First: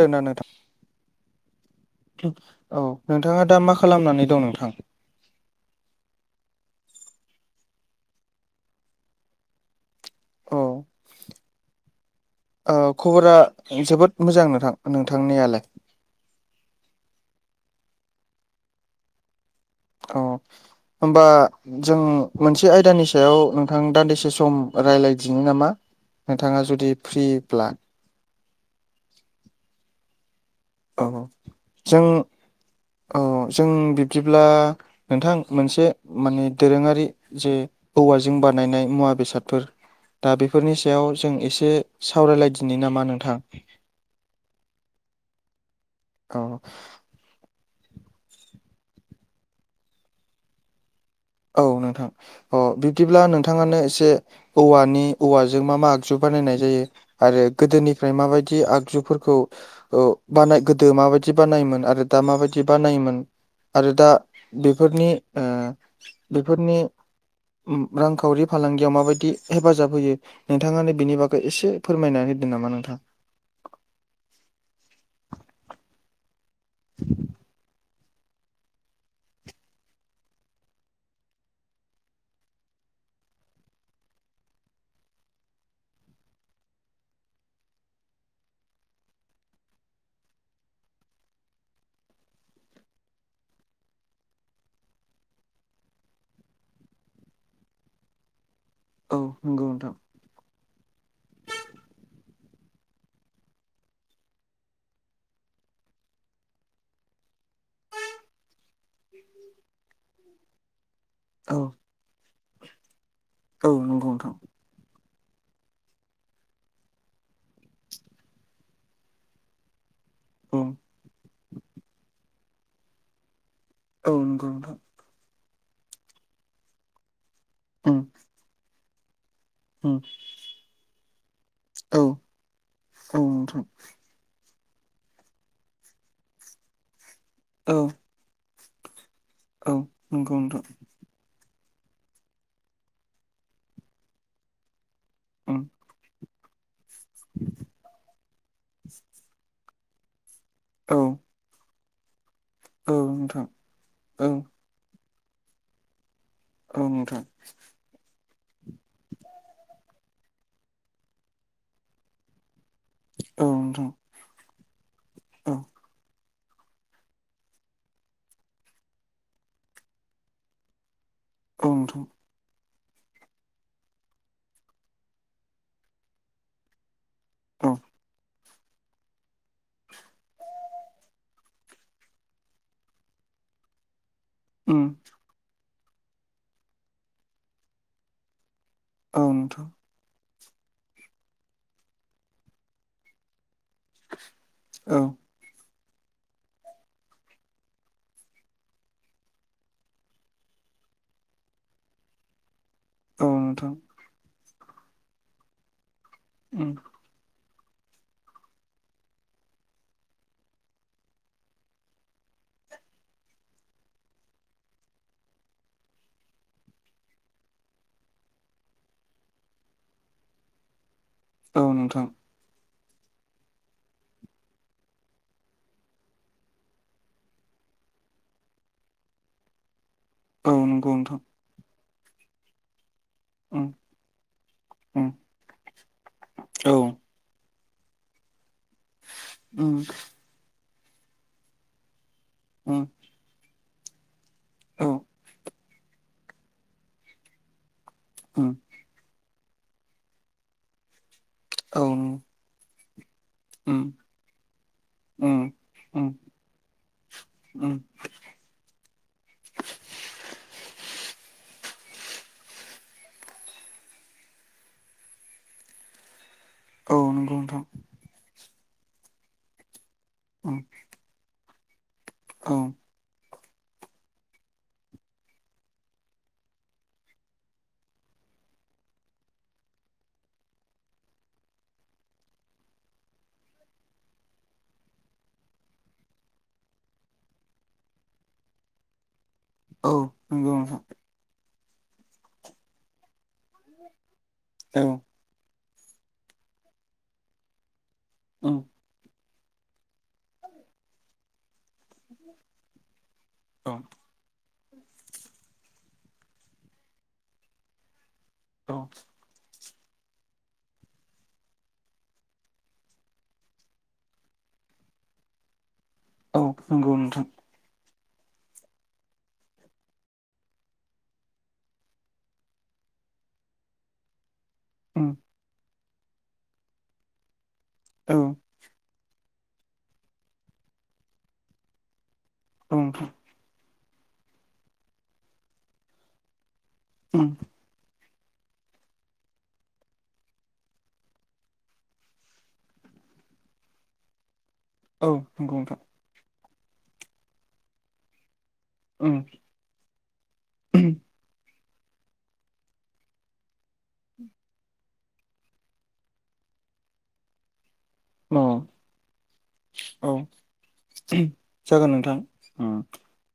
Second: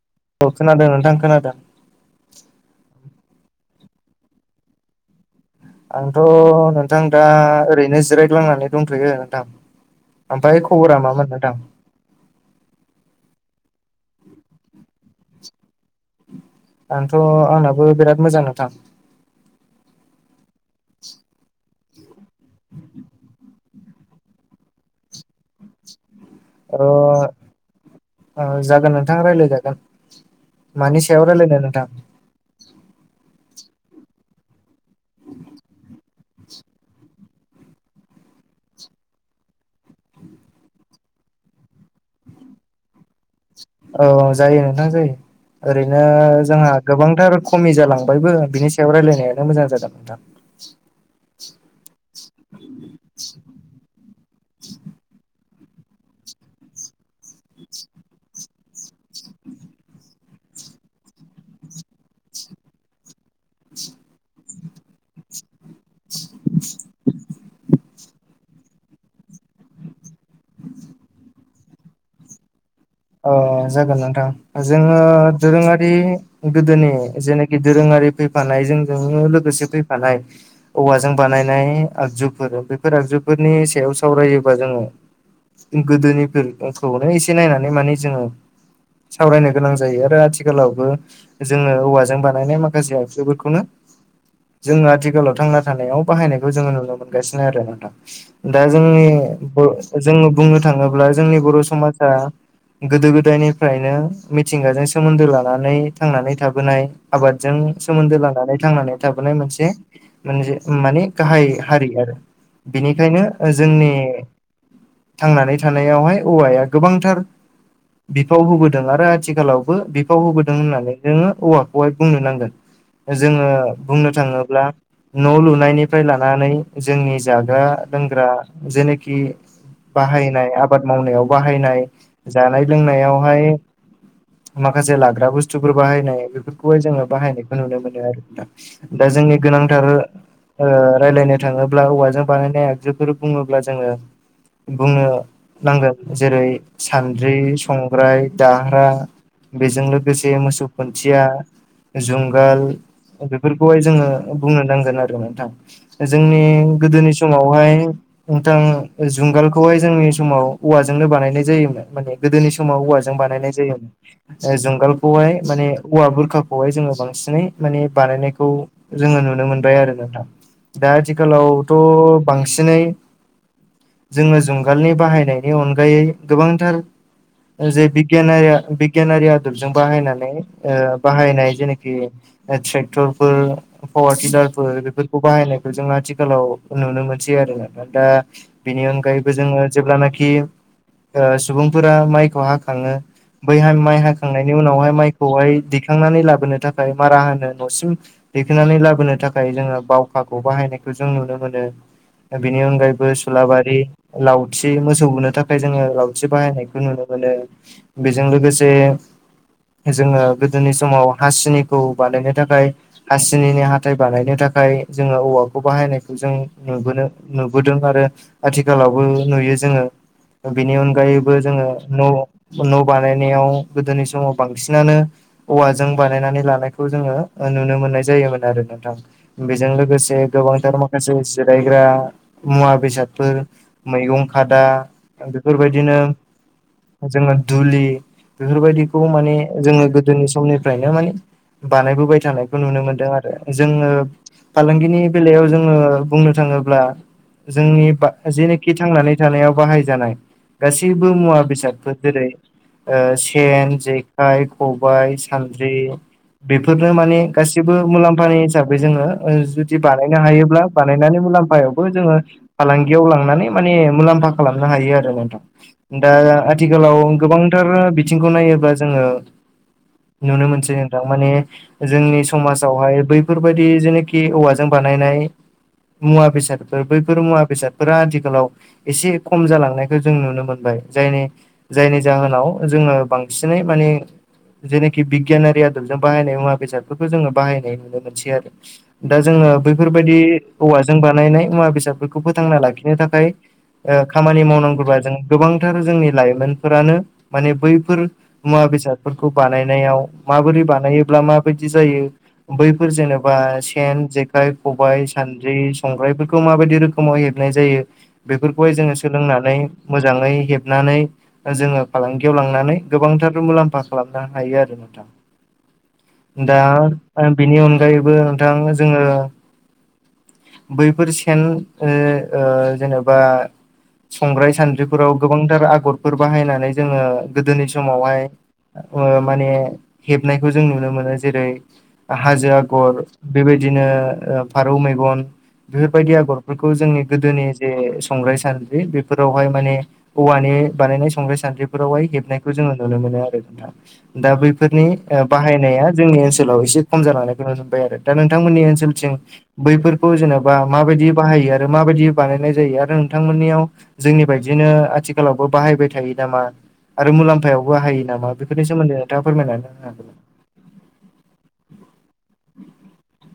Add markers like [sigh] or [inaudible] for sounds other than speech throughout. दोनो औ खोनादों खोनादों नोंथां। औ नोंथाङा दा मा खालामनानै दं नोंथां? आंथ' नोंथां दा ओरैनो जिरायग्लांनानै दंथ'यो नोंथां। औ ओमफ्राय खबरा मा मोन नोंथां। औ खबरा जोबोद मोजां नोंथां नोंथांनियालाय? आंथ' आंनाबो बिराद मोजां नोंथां। अ होनबा। जों मोनसे आयदानि सायाव नोंथां दान्दिसे सम रायज्लायदिनि नामा। नोंथाङा जुदि फ्रिब्ला औ जागोन नोंथां रायलायजागोन। औ जों औ जों बिब्दिब्ला नोंथां मोनसे माने दोरोङारि जे औवाजों बानायनाय मुवा बेसादफोर दा बेफोरनि सायाव जों एसे सावरायलायदिनो नामा नोंथां। औ जायो नोंथां जायो ओरैनो औ जोंहा गोबांथार खमि जालांबायबो बिनि सायाव रायलायनायानो मोजां जागोन नोंथां। औ नोंथां अ बिब्दिब्ला नोंथाङानो एसे औवानि औवाजों मा मा आगजु बानायनाय जायो। आरो गोदोनिफ्राय माबायदि आगजुफोरखौ औ बानाय गोदो माबायदि बानायोमोन आरो दा माबायदि बानायोमोन आरो दा बेफोरनि ओ बेफोरनि रांखावरि फालांगियाव माबायदि हेफाजाब होयो। नोंथाङानो बिनि बागै एसे फोरमायनानै होदों नामा नोंथां। अ जागोन नोंथां जोङो दोरोङारि गोदोनि जेनाखि दोरोङारि फैफानाय जोंजोंनो लोगोसे फैफानाय। औवाजों बानायनाय आगजुफोर बेफोर आगजुफोरनि सायाव सावरायोबा जोङो गोदोनिफोरखौनो एसे नायनानै माने जोङो सावरायनो गोनां जायो आरो आथिखालावबो जोङो औवाजों बानायनाय माखासे आगजुफोरखौनो जोङो आथिखालाव थांना थानायाव बाहायनायखौ जोङो नुनो मोनगासिनो आरो नोंथां। दा जोंनि औ नंगौ नोंथां जोङो बुंनो थाङोब्ला जोंनि बर' समाजा गोदो गोदायनिफ्रायनो मिथिंगाजों सोमोन्दो लानानै थांनानै थाबोनाय आबादजों सोमोन्दो लानानै थांनानै थाबोनाय मोनसे मोन माने गाहाय औ हारि आरो बिनिखायनो औ जोंनि नंगौ नोंथां थांनानै थानायावहाय औवाया गोबांथार। बिफाव होबोदों आरो आथिखालावबो बिफाव होबोदों उम होननानै जोंङो औवाखौहाय बुंनो नांगोन। जोङो बुंनो औ नंगौ थाङोब्ला नोंथां न' लुनायनिफ्राय लानानै। जोंनि जाग्रा उम लोंग्रा जेनोखि उम बाहायनाय आबाद मावनायाव। बाहायनाय औ जानाय औ लोंनायावहाय नोंथां माखासे लाग्रा बुस्थुफोर बाहायनाय बेफोरखौहाय जोङो बाहायनायखौ औ नुनो मोनो आरो दा। दा जोंनि औ गोनांथार नंगौ नोंथां ओ रायलायनो थाङोब्ला औवाजों बानायनाय आगजुफोर बुङोब्ला जोङो बुंनो उम नांगोन जेरै सान्द्रि संग्राय दाह्रा बेजों लोगोसे मोसौ औ खुन्थिया जुंगाल औ नोंथां बेफोरखौहाय जोङो औ बुंनो नांगोन आरो नोंथां जोंनि औ गोदोनि नोंथां समावहाय नोंथां जुंगालखौहाय जोंनि समाव औवाजोंनो बानायनाय जायोमोन माने गोदोनि समाव औवाजों औ बानायनाय नोंथां जायोमोन ओ जुंगालखौहाय औ माने औवा बुरखा खौहाय जोङो बांसिनै माने बानायनायखौ जोङो नुनो मोनबाय आरो नोंथां। दा आथिखालाव औ नोंथां थ'। बांसिनै जोङो जुंगालनि बाहायनायनि अनगायै गोबां थोर औ जे बिगियानारिया बिग यानारि आदबजों बाहायनानै ओ बाहायनाय जेनाखि ओ थ्रेक्टरफोर पावारटिलार फोर बो‌‌ उम बेफोरखौ बाहायनायखौ जों आथिखालाव नुनो मोनसै आरो दा बिनि औ अनगायैबो नोंथां जोङो जेब्लानाखि ओ सुबुंफोरा माइखौ हाखाङो। बैहाय माइ हाखांनायनि उनावहाय औ माइखौहाय‌‌ दि खांनानै लाबोनो थाखाय मारा होनो न'सिम दैखोननानै लाबोनो थाखाय जोङो बावखाखौ बाहायनायखौ जों नुनो मोनो। बेनि अनगायै बो औ नोंथां सुलाबारि लावथि मोसौ बुनो थाखाय जोङो लावथि उम बाहायनायखौ नुनो मोनो बेजों लोगोसे जोङो गोदोनि समाव हासिनिखौ बानायनो थाखाय हासिनिनि हाथाय बानायनो थाखाय जोङो औवाखौ बाहायनायखौ जों नो नुबोनो नुबोदों आरो आथिखालावबो नुयो जोङो। बेनि अनगायैबो औ जोङो न नोंथां न' बानायनायाव गोदोनि समाव बांसिनानो औवाजों बानायनानै लानायखौ जोङो ओ नुनो मोननाय जायोमोन आरो नोंथां बेजों लोगोसे औ गोबांथार नंगौ माखासे नोंथां जिरायग्रा मुवा बेसाद फोर उम मैगं खादा उम बेफोरबायदिनो औ जोङो दुलि बेफोरबायदिखौ माने उम जोङो गोदोनि समनिफ्राय फ्रायनो माने बानायबोबाय थानायखौ नुनो उम मोनदों आरो। जोङो औ फालांगिनि बेलायाव जों ङो बुंनो थाङोब्ला जोंनि बा उम जेनोखि थांनानै थानायाव बाहायजानाय गासैबो मुवा औ बेसादफोर उम जेरै- ओ सेन उम जे खाइ खबाय सानद्रि उम बेफोरनो माने गासिबो उम मुलाम्फानि हिसाबै जोङो ओ जुदि बानायनो हायोब्ला बानायनानै मुलाम्फायावबो जोङो फालांगियाव लांनानै माने मुलाम्फा खालामनो हायो आरो नोंथां दा औ आथिखालाव नंगौ नोंथां गोबांथार बिथिंखौ नायोब्ला जोङो नुनो उम मोनसै नोंथां। माने जोंनि औ समाजावहाय बै बैफोरबायदि जेनाखि औवाजों बानायनाय मुवा बेसादफोर बैफोर मुवा बेसादफोरा आथिखालाव एसे खम जालांनायखौ जों नुनो मोनो मोनबाय जायनि जायनि जाहोनाव जोङो बांसिनै माने जेनेखि बिगियानारि आदबजों बाहायनाय मुवा बेसादफोरखौ जोङो बाहायनाय नुनो मोनसै आरो दा जोङो औ बेैफोरबादि नंगौ नोंथां औवाजों बानायनाय मुवा बेसादफोरखौ फोथांना लाखिनो थाखाय ओ खामानि मावनो औ नांगौबा जों गोबांथार जोंनि लाइमोनफोरानो माने बैफोर उम मुवा बेसाद फोरखौ बानायनायाव माबोरै बानायोब्ला माबायदि जायो बैफोर जेनेबा बा औ सेन जेखाइ खबाइ सानद्रि संग्रायफोरखौ माबायदि रोखोमाव हेबनाय जायो बेफोरखौहाय औ जोङो सोलोंनानै मोजाङै हेबनानै जोङो फालांगियाव लांनानै गोबांथार मुलाम्फा खालामनो हायो आरो नोंथां औ दा नंगौ नोंथां ओ बिनि अनगायैबो नोंथां जोङो बैफोर सेन ओ ओ जेनेबा संग्राय सान उम बेफोराव गोबांथार आगरफोर बाहायनानै जोङो गोदोनि औ समावहाय ओ माने हेबनायखौ जों नुनो मोनो जेरै हाजो आगर नोंथां बेबायदिनो फारौ मेगन बेफोरबायदि आगरफोरखौ जोंनि उम गोदोनि जे संग्राय सान्द्रि बेफोराव वहाय माने औवानि बानायनाय संग्राय सानद्रिफोरावहाय हेबनायखौ जोङो नुनो मोनो आरो नोंथां दा बैफोरनि औ नंगौ नोंथां बाहायनाया जोंनि ओनसोलाव एसे खम जांनायखौ नुनो मोनबाय आरो दा नोंथांमोननि ओनसोल थिं उम बैफोरखौ जेनेबा माबायदि बाहायो आरो माबायदि बानायनाय जायो आरो नोंथांमोननियाव जोंनि बायदिनो आथिखालावबो बाहायबाय थायो नामा? आरो मुलाम्फायावबो बाहायो नामा औ बेफोरनि सोमोन्दै नोंथाङा फोरमायनानै होनो हागोन औ नामा? जागोन नोंथां ओम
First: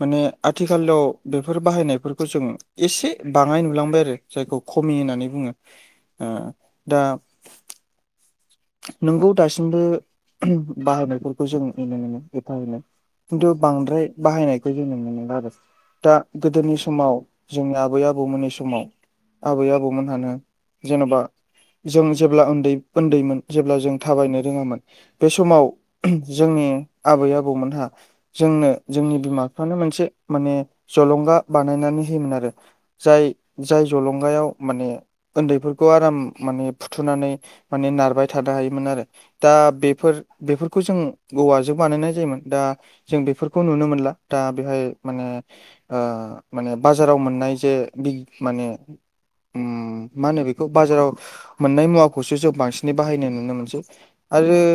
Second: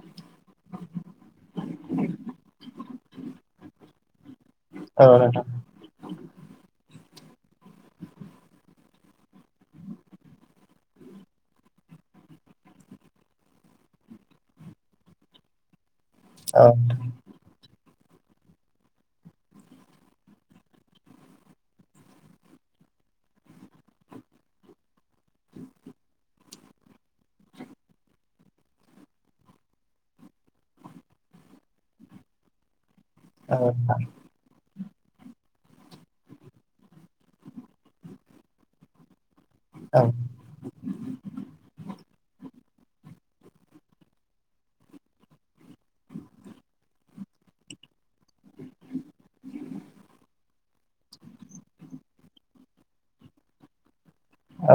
माने आथिखालाव बेफोर बाहायनायफोरखौ जों एसे बाङाय नुलांबाय आरो जायखौ खमि औ होननानै नोंथां बुङो ओ दा नोंगौ दासिमबो बाहायनायफोरखौ जों नुनो मोनो [unintelligible] खिन्थु बांद्राय बाहायनायखौ जों नुनो मोनला आरो दा गोदोनि समाव जोंनि आबै आबौमोननि समाव आबै आबौमोनहानो जेन'बा जों जेब्ला उन्दै उन्दैमोन जेब्ला जों थाबायनो रोङोमोन बे समाव जोंनि आबै आबौमोनहा जोंनो जोंनि बिमा बिफानो मोनसे माने जलंगा बानायनानै होयोमोन आरो जाय औ जाय जलंगायाव माने उन्दैफोरखौ आराम माने फुथुनानै माने नारबाय थानो हायोमोन आरो दा बेफोर बेफोरखौ जों औवाजों बानायनाय जायोमोन दा जों बेफोरखौ नुनो मोनला दा बेहाय माने ओ माने बाजाराव मोननाय जे बि माने ओम मा होनो बेखौ बाजाराव मोननाय मुवाखौसो जों बांसिनै बाहायनाय नुनो मोनसै आरो औ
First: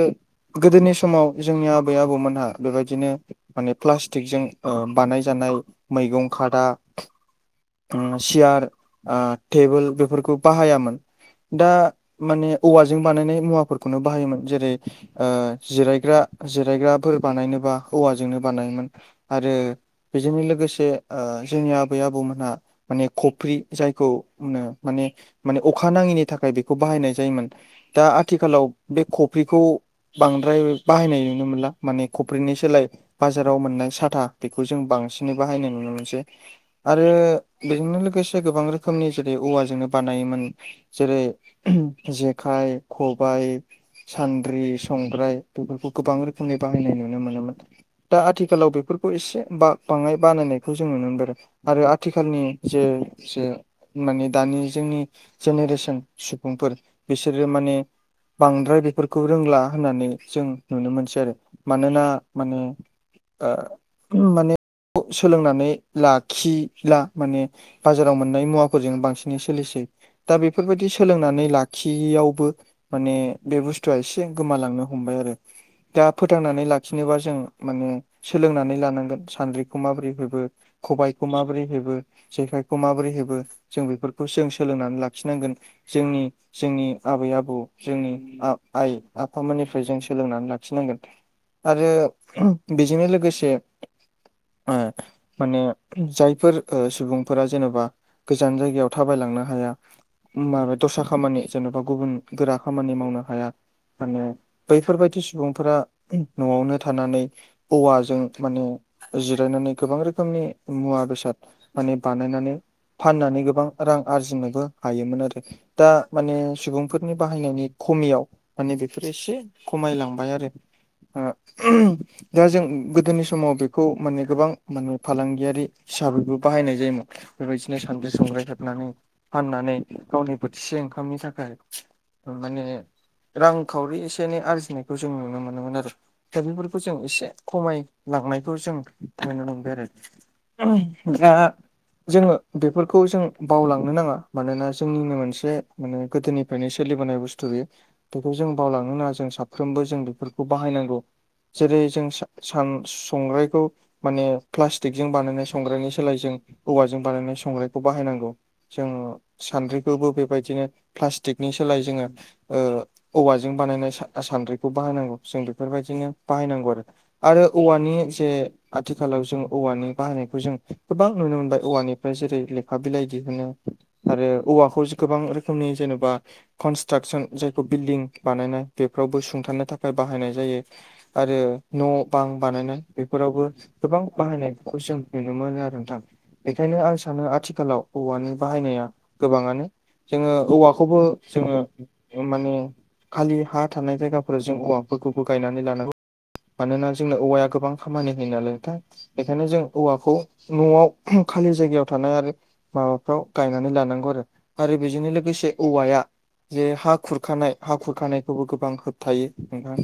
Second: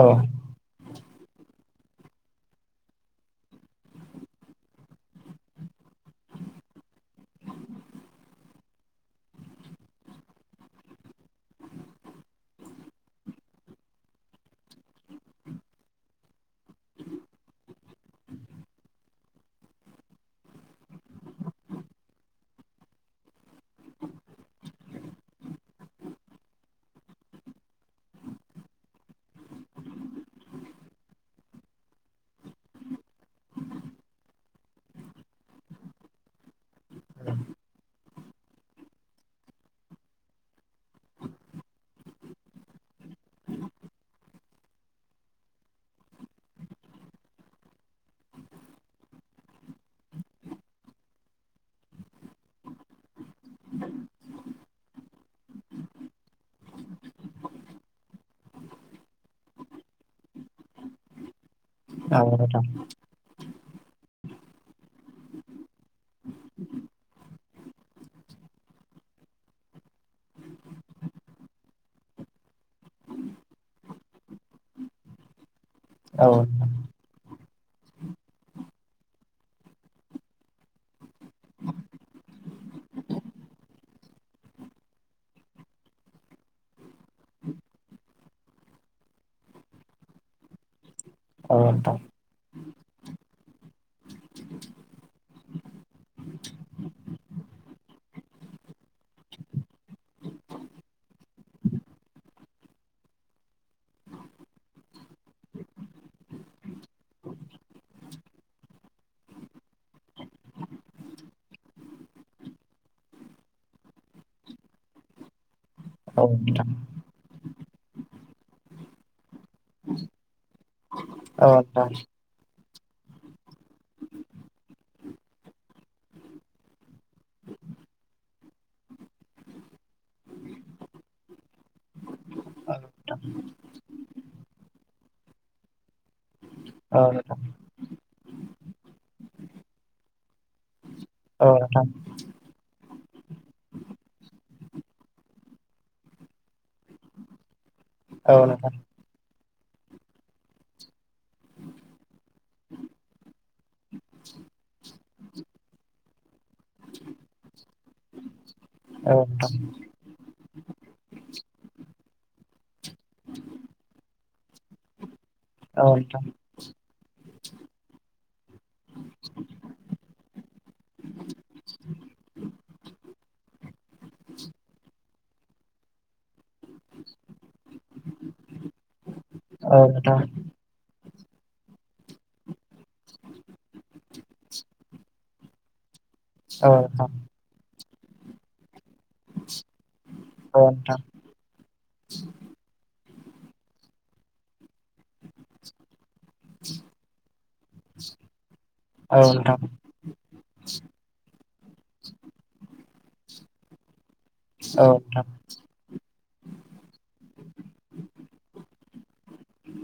गोदोनि समाव जोंनि आबै आबौमोनहा बेबायदिनो माने प्लास्टिकजों ओ बानायजानाय मैगं खादा ओम सियार ओ टेबोल बेफोरखौ बाहायामोन दा माने औवाजों बानायनाय मुवाफोरखौनो बाहायोमोन जेरै ओ जिरायग्रा जिरायग्राफोर बानायनोबा हौवाजोंनो बानायोमोन आरो बेजोंनो लोगोसे ओ जोंनि आबै आबौमोनहा माने खफ्रि जायखौ होनो माने माने अखा नाङिनि थाखाय बेखौ बाहायनाय जायोमोन दा आथिखालाव बे खफ्रिखौ बांद्राय बाहायनाय नुनो मोनला माने कफ्रिनि सोलाय बाजाराव मोननाय साथा बेखौ जों बांसिनै बाहायनाय नुनो मोनसै आरो बेजोंनो लोगोसे गोबां रो खोमनि जेरै औवाजोंनो बानायोमोन जेरै जेखाइ खबाइ सान्द्रि संग्राय बेफोरखौ गोबां रोखोमनि बाहायनाय नुनो मोनोमोन दा आथिखालाव बेफोरखौ एसे बा बाङाय बानायनायखौ जों नुनो मोनबाय आरो आरो आथिखालनि जे जे माने दानि जोंनि जेनेरेसन सुबुंफोर बिसोरो माने बांद्राय बेफोरखौ रोंला होननानै जों नुनो मोनसै आरो मानोना औ माने नोंथां माने ओ माने खौ सोलोंनानै लाखिला माने बाजाराव मोननाय मुवाफोरजों बांसिनै सोलिसै दा बेफोरबायदि सोलोंनानै लाखियैयावबो माने बे बुस्थुआ एसे गोमालांनो हमबाय आरो दा औ फोथांनानै नोंथां ला खिनोबा जों माने सोलोंनानै लानांगोन सानद्रिखौ माबोरै हेबो खबाइखौ माबोरै हेबो जेखायखौ माबोरै हेबो जों बेफोरखौ जों सोलोंनानै लाखिनांगोन जोंनि जोंनि आबै आबौ जोंनि आ-आइ आफामोननिफ्राय जों सोलोंनानै लाखिनांगोन औ आरो नोंथां बेजोंनो लोगोसे ओ माने जायफोर ओ सुबुंफोरा जेनेबा गोजान जायगायाव थाबायलांनो हाया माबा दस्रा खामानि जेन'बा गुबुन गोरा खामानि मावनो हाया माने बैफोरबायदि सुबुंफोरा न'आवनो थानानै औवाजों माने जिरायनानै गोबां रोखोमनि मुवा बेसाद माने बानायनानै फाननानै गोबां रां आरजिनोबो हायोमोन आरो दा औ माने नोंथां सुबुंफोर बेनि बाहायनायनि खमियाव माने बेफोरो एसे खमायलांबाय आरो। आ औ नोंथां दा जों गोदोनि समाव बेखौ माने गोबां माने फालांगियारि हिसाबैबो बाहायनाय जायोमोन। बेबायदिनो सान्द्रि संग्राय हेबनानै फाननानै गावनि बोथिसे ओंखामनि थाखाय माने रांखावरि एसे एनै आरजिनायखौ जों नुनो मोनोमोन आरो। दा बेफोरखौ जों औ एसे नोंथां खमायलांनायखौ जों नुनो मोनबाय आरो। दा जोङो बेफोरखौ जों बावलांनो नाङा मानोना जोंनिनो मोनसे माने गोदोनिफ्रायनो सोलिबोनाय बुस्थु बे बेखौ औ जों नोंथां औ नोंथां औ नोंथां बावलांनो नाङा जों साफ्रोमबो जों बेफोरखौ बाहायनांगौ। जेरै जों सान-संग्रायखौ माने प्लास्टिकजों बानायनाय संग्रायनि सोलायजों औवाजों बानायनाय संग्रायखौ बाहायनांगौ। जोङो सान्द्रिखौबो बेबायदिनो प्लास्टिकनि सोलाय जोङो औवाजों बानायनाय सान्द्रिखौ बाहायनांगौ जों औ नोंथां औ नोंथां औ नोंथां औ नोंथां औ नोंथां औ नोंथां बेफोरबायदिनो औ नोंथां बाहायनांगौ आरो। आरो औवानि जे आथिखालाव जों औवानि बाहायनायखौ जों गोबां नुनो मोनबाय औवानिफ्राय जेरै लेखा बिलाइ दिहुनो। आरो औवाखौ गोबां रोखोमनि जेनेबा कनस्ट्राकसन जायखौ बिल्डिं बानायनाय बेफोरावबो सुंथानो थाखाय बाहायनाय जायो, आरो न' बां बानायनाय बेफोरावबो गोबां बाहायनायफोरखौ जों नुनो मोनो आरो नोंथां। बेखायनो आं सानो आथिखालाव औवानि बाहायनाया गोबाङानो जोङो औवाखौबो जोङो माने खालि हा थानाय जायगाफोराव जों हौवाफोरखौबो गायनानै लानांगौ। मानोना जोंनो औवाया गोबां खामानि होयो नालायथाय बेखायनो जों औवाखौ न'आव खालि जायगायाव थानाय आरो माबाफ्राव गायनानै लानांगौ आरो। आरो बेजोंनो लोगोसे औवाया जे हा खुरखानाय हा खुरखानायखौबो गोबां होबथायो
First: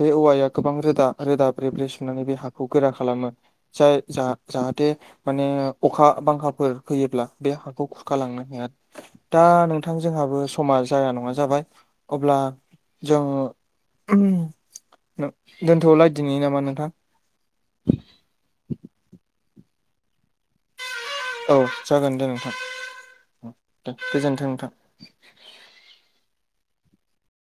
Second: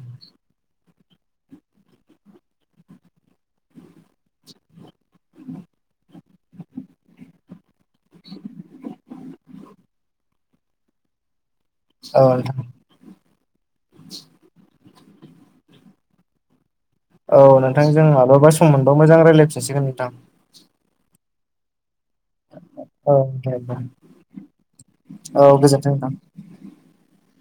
बे औवाया गोबां रोदा रोदा ब्रे ब्रे सुनानै बे हाखौ गोरा खालामो जाय जा जाहाथे माने अखा बांखाफोर फैयोब्ला बे हाखौ खुरखालांनो हाया। दा नोंथां जोंहाबो समा जाया नङा जाबाय अब्ला जोङो दोनथ'लायदिनो नामा नोंथां? औ नोंथां जों मालाबा सम मोनबा मोजां रायलायफिनसिगोन नोंथां। औ जागोन दे नोंथां। औ दे [unintelligible] गोजोन्थों नोंथां। औ गोजोन्थों नोंथां।